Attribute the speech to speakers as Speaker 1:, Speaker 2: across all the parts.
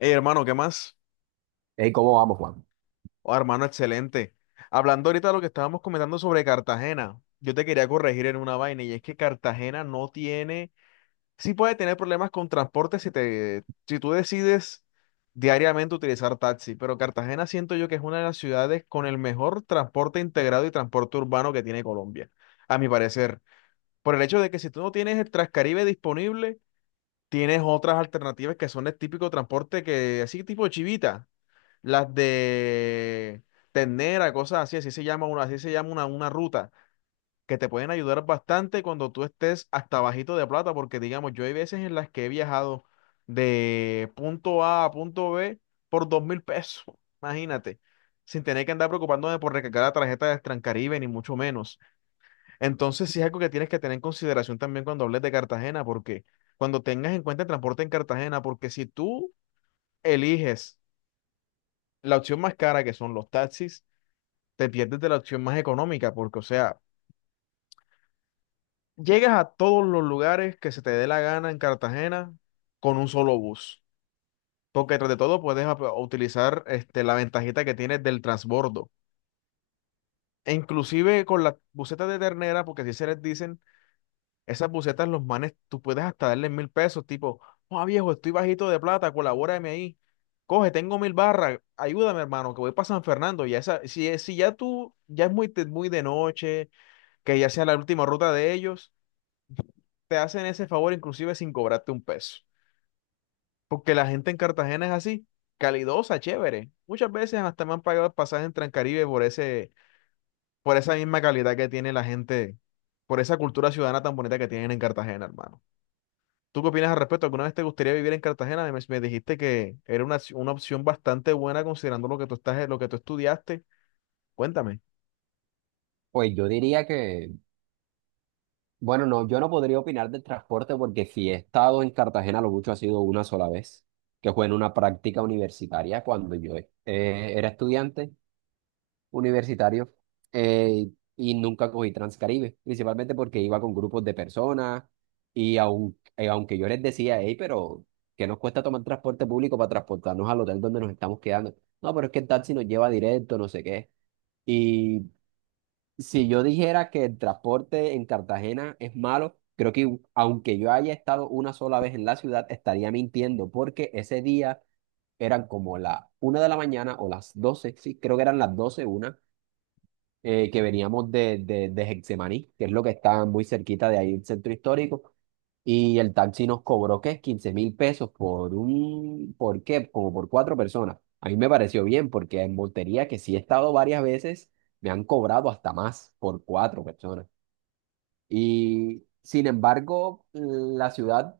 Speaker 1: Hey, hermano, ¿qué más?
Speaker 2: Ey, ¿cómo vamos, Juan?
Speaker 1: Oh, hermano, excelente. Hablando ahorita de lo que estábamos comentando sobre Cartagena, yo te quería corregir en una vaina y es que Cartagena no tiene, sí puede tener problemas con transporte si tú decides diariamente utilizar taxi, pero Cartagena siento yo que es una de las ciudades con el mejor transporte integrado y transporte urbano que tiene Colombia, a mi parecer, por el hecho de que si tú no tienes el Transcaribe disponible, tienes otras alternativas que son el típico transporte que así tipo chivita las de ternera, cosas así, así se llama una, así se llama una ruta, que te pueden ayudar bastante cuando tú estés hasta bajito de plata, porque digamos, yo hay veces en las que he viajado de punto A a punto B por 2000 pesos, imagínate, sin tener que andar preocupándome por recargar la tarjeta de Transcaribe, ni mucho menos. Entonces, sí es algo que tienes que tener en consideración también cuando hables de Cartagena, porque cuando tengas en cuenta el transporte en Cartagena, porque si tú eliges la opción más cara, que son los taxis, te pierdes de la opción más económica, porque, o sea, llegas a todos los lugares que se te dé la gana en Cartagena con un solo bus, porque tras de todo puedes utilizar este, la ventajita que tienes del transbordo. E inclusive con las busetas de ternera, porque si se les dicen, esas busetas los manes, tú puedes hasta darles 1000 pesos, tipo, oh viejo, estoy bajito de plata, colabórame ahí. Coge, tengo 1000 barras, ayúdame hermano, que voy para San Fernando. Ya esa, si ya tú, ya es muy de noche, que ya sea la última ruta de ellos, te hacen ese favor inclusive sin cobrarte un peso. Porque la gente en Cartagena es así, calidosa, chévere. Muchas veces hasta me han pagado el pasaje en Transcaribe por esa misma calidad que tiene la gente, por esa cultura ciudadana tan bonita que tienen en Cartagena, hermano. ¿Tú qué opinas al respecto? ¿Alguna vez te gustaría vivir en Cartagena? Me dijiste que era una opción bastante buena considerando lo que tú estudiaste. Cuéntame.
Speaker 2: Pues yo diría que, bueno, no, yo no podría opinar del transporte porque si he estado en Cartagena, lo mucho ha sido una sola vez, que fue en una práctica universitaria cuando yo era estudiante universitario eh, y nunca cogí Transcaribe, principalmente porque iba con grupos de personas y aunque yo les decía, hey, pero ¿qué nos cuesta tomar transporte público para transportarnos al hotel donde nos estamos quedando? No, pero es que el taxi nos lleva directo, no sé qué. Si yo dijera que el transporte en Cartagena es malo, creo que aunque yo haya estado una sola vez en la ciudad, estaría mintiendo, porque ese día eran como la 1 de la mañana o las 12, sí, creo que eran las 12 una, que veníamos de Getsemaní, que es lo que está muy cerquita de ahí, el centro histórico, y el taxi nos cobró, ¿qué? 15.000 pesos por un, ¿por qué? Como por cuatro personas. A mí me pareció bien, porque en Montería, que sí he estado varias veces, me han cobrado hasta más por cuatro personas. Y sin embargo, la ciudad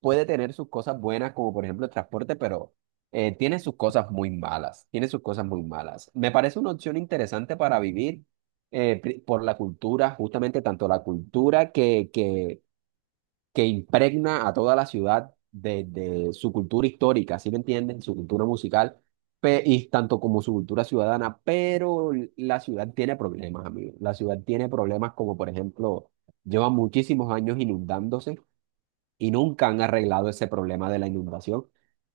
Speaker 2: puede tener sus cosas buenas, como por ejemplo el transporte, pero tiene sus cosas muy malas, tiene sus cosas muy malas. Me parece una opción interesante para vivir por la cultura, justamente tanto la cultura que impregna a toda la ciudad de su cultura histórica, ¿sí me entienden? Su cultura musical. Y tanto como su cultura ciudadana, pero la ciudad tiene problemas, amigos. La ciudad tiene problemas como, por ejemplo, lleva muchísimos años inundándose y nunca han arreglado ese problema de la inundación,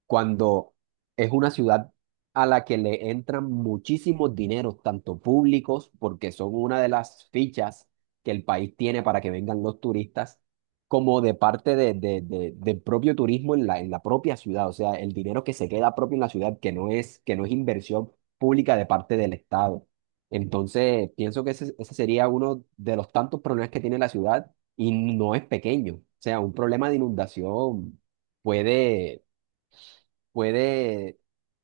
Speaker 2: cuando es una ciudad a la que le entran muchísimos dineros, tanto públicos, porque son una de las fichas que el país tiene para que vengan los turistas, como de parte del propio turismo en la propia ciudad, o sea, el dinero que se queda propio en la ciudad, que no es inversión pública de parte del Estado. Entonces, pienso que ese sería uno de los tantos problemas que tiene la ciudad y no es pequeño. O sea, un problema de inundación puede, puede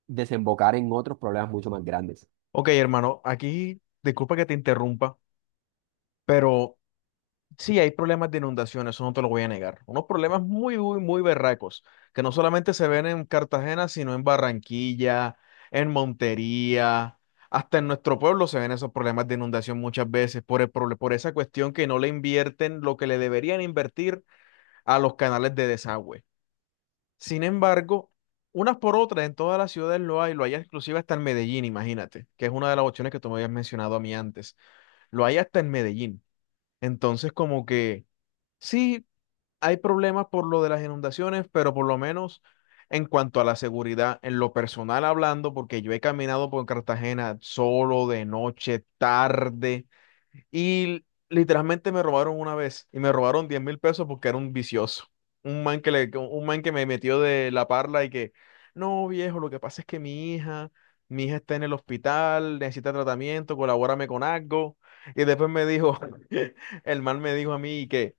Speaker 2: desembocar en otros problemas mucho más grandes.
Speaker 1: Ok, hermano, aquí disculpa que te interrumpa, pero sí, hay problemas de inundación, eso no te lo voy a negar. Unos problemas muy, muy, muy berracos, que no solamente se ven en Cartagena, sino en Barranquilla, en Montería, hasta en nuestro pueblo se ven esos problemas de inundación muchas veces por esa cuestión que no le invierten lo que le deberían invertir a los canales de desagüe. Sin embargo, unas por otras en todas las ciudades lo hay exclusiva hasta en Medellín, imagínate, que es una de las opciones que tú me habías mencionado a mí antes. Lo hay hasta en Medellín. Entonces, como que... Sí, hay problemas por lo de las inundaciones, pero por lo menos en cuanto a la seguridad, en lo personal hablando, porque yo he caminado por Cartagena solo, de noche, tarde, y literalmente me robaron una vez y me robaron 10.000 pesos porque era un vicioso. Un man que me metió de la parla y que, no, viejo, lo que pasa es que mi hija está en el hospital, necesita tratamiento, colabórame con algo. Y después me dijo, el man me dijo a mí que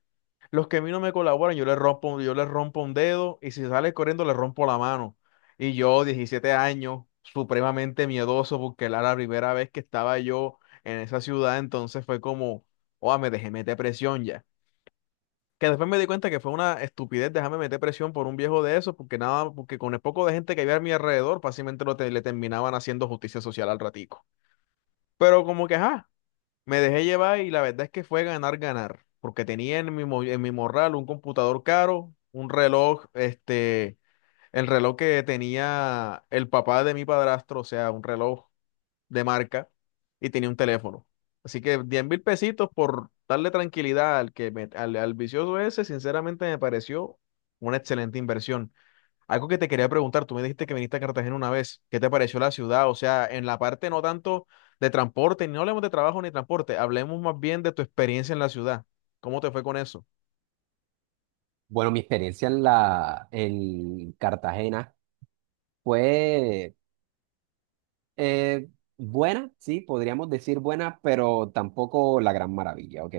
Speaker 1: los que a mí no me colaboran, yo les rompo un dedo y si sale corriendo, le rompo la mano. Y yo, 17 años, supremamente miedoso, porque era la primera vez que estaba yo en esa ciudad, entonces fue como, oh, me dejé meter presión ya. Que después me di cuenta que fue una estupidez dejarme meter presión por un viejo de eso, porque nada, porque con el poco de gente que había a mi alrededor, fácilmente le terminaban haciendo justicia social al ratico. Pero como que, ajá, me dejé llevar y la verdad es que fue ganar, ganar, porque tenía en en mi morral un computador caro, un reloj, este, el reloj que tenía el papá de mi padrastro, o sea, un reloj de marca, y tenía un teléfono. Así que 10.000 pesitos por darle tranquilidad al al vicioso ese, sinceramente me pareció una excelente inversión. Algo que te quería preguntar, tú me dijiste que viniste a Cartagena una vez, ¿qué te pareció la ciudad? O sea, en la parte no tanto de transporte, no hablemos de trabajo ni transporte, hablemos más bien de tu experiencia en la ciudad. ¿Cómo te fue con eso?
Speaker 2: Bueno, mi experiencia en la, en Cartagena fue eh, buena, sí, podríamos decir buena, pero tampoco la gran maravilla, ¿ok?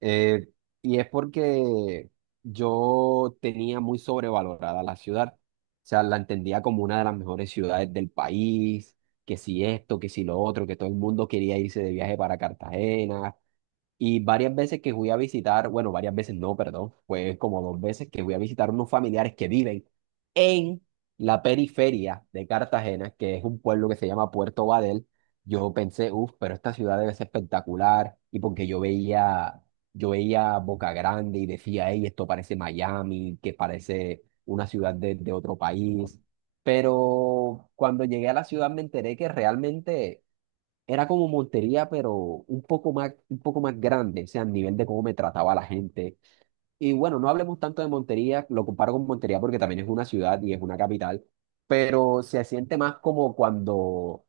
Speaker 2: Eh, y es porque yo tenía muy sobrevalorada la ciudad. O sea, la entendía como una de las mejores ciudades del país, que si esto, que si lo otro, que todo el mundo quería irse de viaje para Cartagena, y varias veces que fui a visitar, bueno, varias veces no, perdón, fue como dos veces que fui a visitar unos familiares que viven en la periferia de Cartagena, que es un pueblo que se llama Puerto Badel. Yo pensé, uff, pero esta ciudad debe ser espectacular. Y porque yo veía Boca Grande y decía, hey, esto parece Miami, que parece una ciudad de otro país. Pero cuando llegué a la ciudad me enteré que realmente era como Montería, pero un poco más grande, o sea, a nivel de cómo me trataba la gente. Y bueno, no hablemos tanto de Montería, lo comparo con Montería porque también es una ciudad y es una capital, pero se siente más como cuando,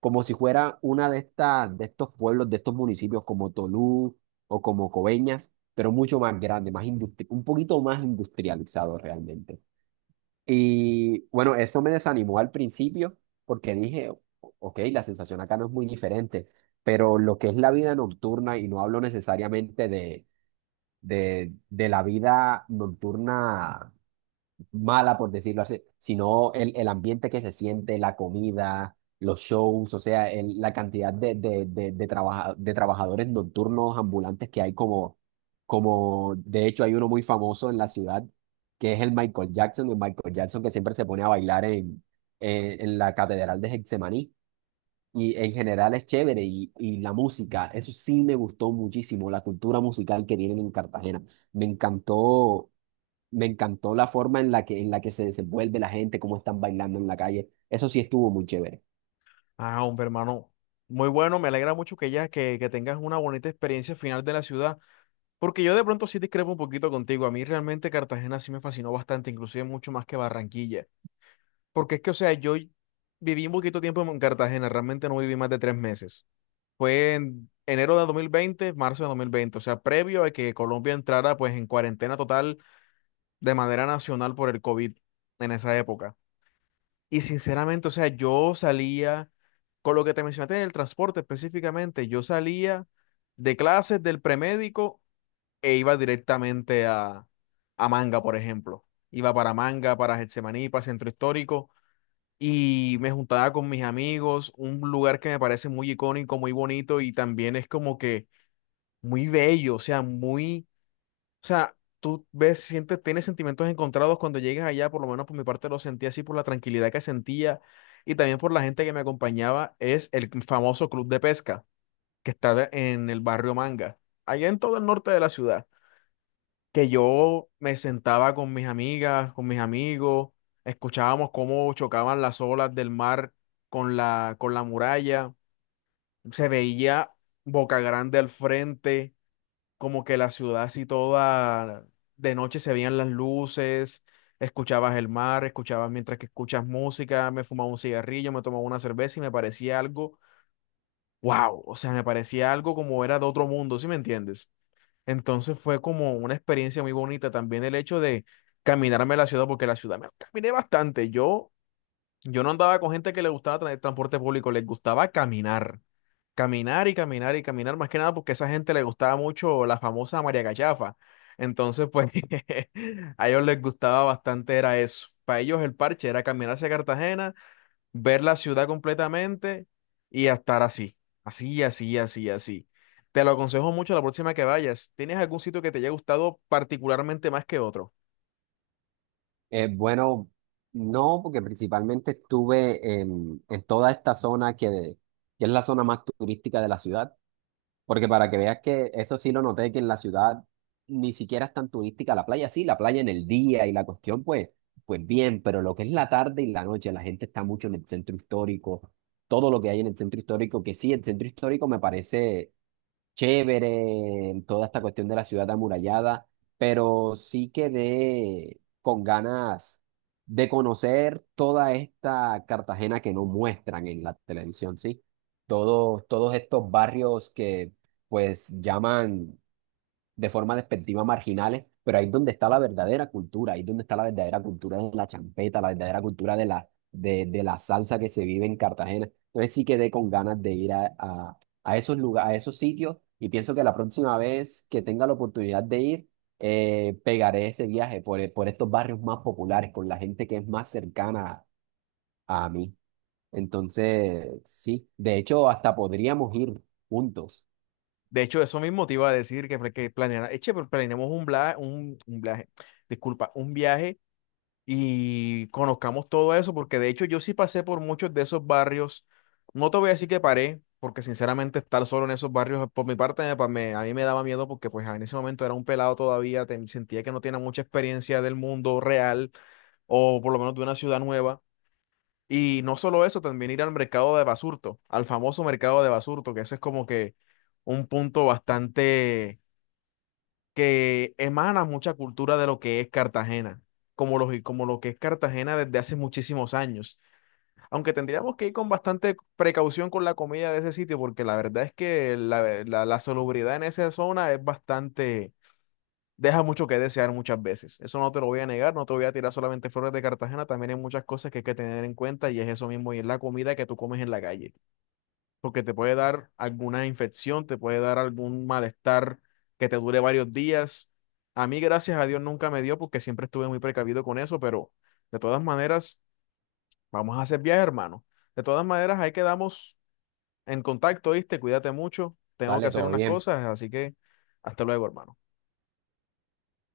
Speaker 2: como si fuera una de estas, de estos pueblos, de estos municipios como Tolú o como Coveñas, pero mucho más grande, más un poquito más industrializado realmente. Y bueno, esto me desanimó al principio porque dije, Ok, la sensación acá no es muy diferente, pero lo que es la vida nocturna, y no hablo necesariamente de, de la vida nocturna mala, por decirlo así, sino el ambiente que se siente, la comida, los shows, o sea, la cantidad de trabajadores nocturnos ambulantes que hay como, de hecho hay uno muy famoso en la ciudad, que es el Michael Jackson que siempre se pone a bailar en, en la Catedral de Getsemaní. Y en general es chévere y la música, eso sí me gustó muchísimo, la cultura musical que tienen en Cartagena. Me encantó me encantó la forma en la que se desenvuelve la gente, cómo están bailando en la calle. Eso sí estuvo muy chévere.
Speaker 1: Ah, hombre, hermano, muy bueno, me alegra mucho que que tengas una bonita experiencia final de la ciudad, porque yo de pronto sí discrepo un poquito contigo. A mí realmente Cartagena sí me fascinó bastante, inclusive mucho más que Barranquilla, porque es que, o sea, yo viví un poquito tiempo en Cartagena, realmente no viví más de 3 meses. Fue en enero de 2020, marzo de 2020, o sea, previo a que Colombia entrara pues en cuarentena total de manera nacional por el COVID en esa época. Y sinceramente, o sea, yo salía, con lo que te mencionaste en el transporte específicamente, yo salía de clases del premédico e iba directamente a Manga, por ejemplo. Iba para Manga, para Getsemaní, para Centro Histórico y me juntaba con mis amigos, un lugar que me parece muy icónico, muy bonito y también es como que muy bello, o sea, muy, o sea, tú ves, sientes, tienes sentimientos encontrados cuando llegas allá, por lo menos por mi parte lo sentí así por la tranquilidad que sentía y también por la gente que me acompañaba, es el famoso club de pesca que en el barrio Manga, allá en todo el norte de la ciudad, que yo me sentaba con mis amigas, con mis amigos, escuchábamos cómo chocaban las olas del mar con la muralla, se veía Boca Grande al frente como que la ciudad así toda, de noche se veían las luces, escuchabas el mar, escuchabas mientras que escuchas música, me fumaba un cigarrillo, me tomaba una cerveza y me parecía algo, wow, o sea, me parecía algo como era de otro mundo, ¿sí me entiendes? Entonces fue como una experiencia muy bonita también el hecho de caminarme la ciudad, porque la ciudad me caminé bastante, yo no andaba con gente que el transporte público, les gustaba caminar, caminar y caminar y caminar, más que nada porque a esa gente le gustaba mucho la famosa María Cachafa. Entonces, pues, a ellos les gustaba bastante era eso. Para ellos el parche era caminar hacia Cartagena, ver la ciudad completamente y a estar así, así, así, así, así. Te lo aconsejo mucho la próxima que vayas. ¿Tienes algún sitio que te haya gustado particularmente más que otro?
Speaker 2: Bueno, no, porque principalmente estuve en toda esta zona que es la zona más turística de la ciudad. Porque para que veas que eso sí lo noté, que en la ciudad ni siquiera es tan turística la playa. Sí, la playa en el día y la cuestión, pues, bien, pero lo que es la tarde y la noche, la gente está mucho en el centro histórico. Todo lo que hay en el centro histórico, que sí, el centro histórico me parece chévere, en toda esta cuestión de la ciudad amurallada, pero sí quedé con ganas de conocer toda esta Cartagena que no muestran en la televisión, ¿sí? Todos estos barrios que pues llaman de forma despectiva marginales, pero ahí es donde está la verdadera cultura, ahí es donde está la verdadera cultura de la champeta, la verdadera cultura de la salsa que se vive en Cartagena. Entonces sí quedé con ganas de ir a esos lugares, a esos sitios y pienso que la próxima vez que tenga la oportunidad de ir, pegaré ese viaje por estos barrios más populares, con la gente que es más cercana a mí. Entonces, sí, de hecho, hasta podríamos ir juntos.
Speaker 1: De hecho, eso mismo te iba a decir que planeara, eche, pero planeemos un viaje, disculpa, un viaje y conozcamos todo eso, porque de hecho yo sí pasé por muchos de esos barrios. No te voy a decir que paré, porque sinceramente estar solo en esos barrios por mi parte a mí me daba miedo porque pues en ese momento era un pelado todavía, sentía que no tenía mucha experiencia del mundo real o por lo menos de una ciudad nueva. Y no solo eso, también ir al mercado de Basurto, al famoso mercado de Basurto, que ese es como que un punto bastante que emana mucha cultura de lo que es Cartagena, como lo que es Cartagena desde hace muchísimos años. Aunque tendríamos que ir con bastante precaución con la comida de ese sitio, porque la verdad es que la salubridad en esa zona es bastante deja mucho que desear muchas veces. Eso no te lo voy a negar, no te voy a tirar solamente flores de Cartagena, también hay muchas cosas que hay que tener en cuenta y es eso mismo, y es la comida que tú comes en la calle, porque te puede dar alguna infección, te puede dar algún malestar que te dure varios días. A mí, gracias a Dios, nunca me dio porque siempre estuve muy precavido con eso, pero de todas maneras, vamos a hacer viaje, hermano. De todas maneras, ahí quedamos en contacto, ¿viste? Cuídate mucho, tengo que
Speaker 2: Dale,
Speaker 1: hacer
Speaker 2: todo
Speaker 1: unas
Speaker 2: bien.
Speaker 1: cosas, así que hasta luego, hermano.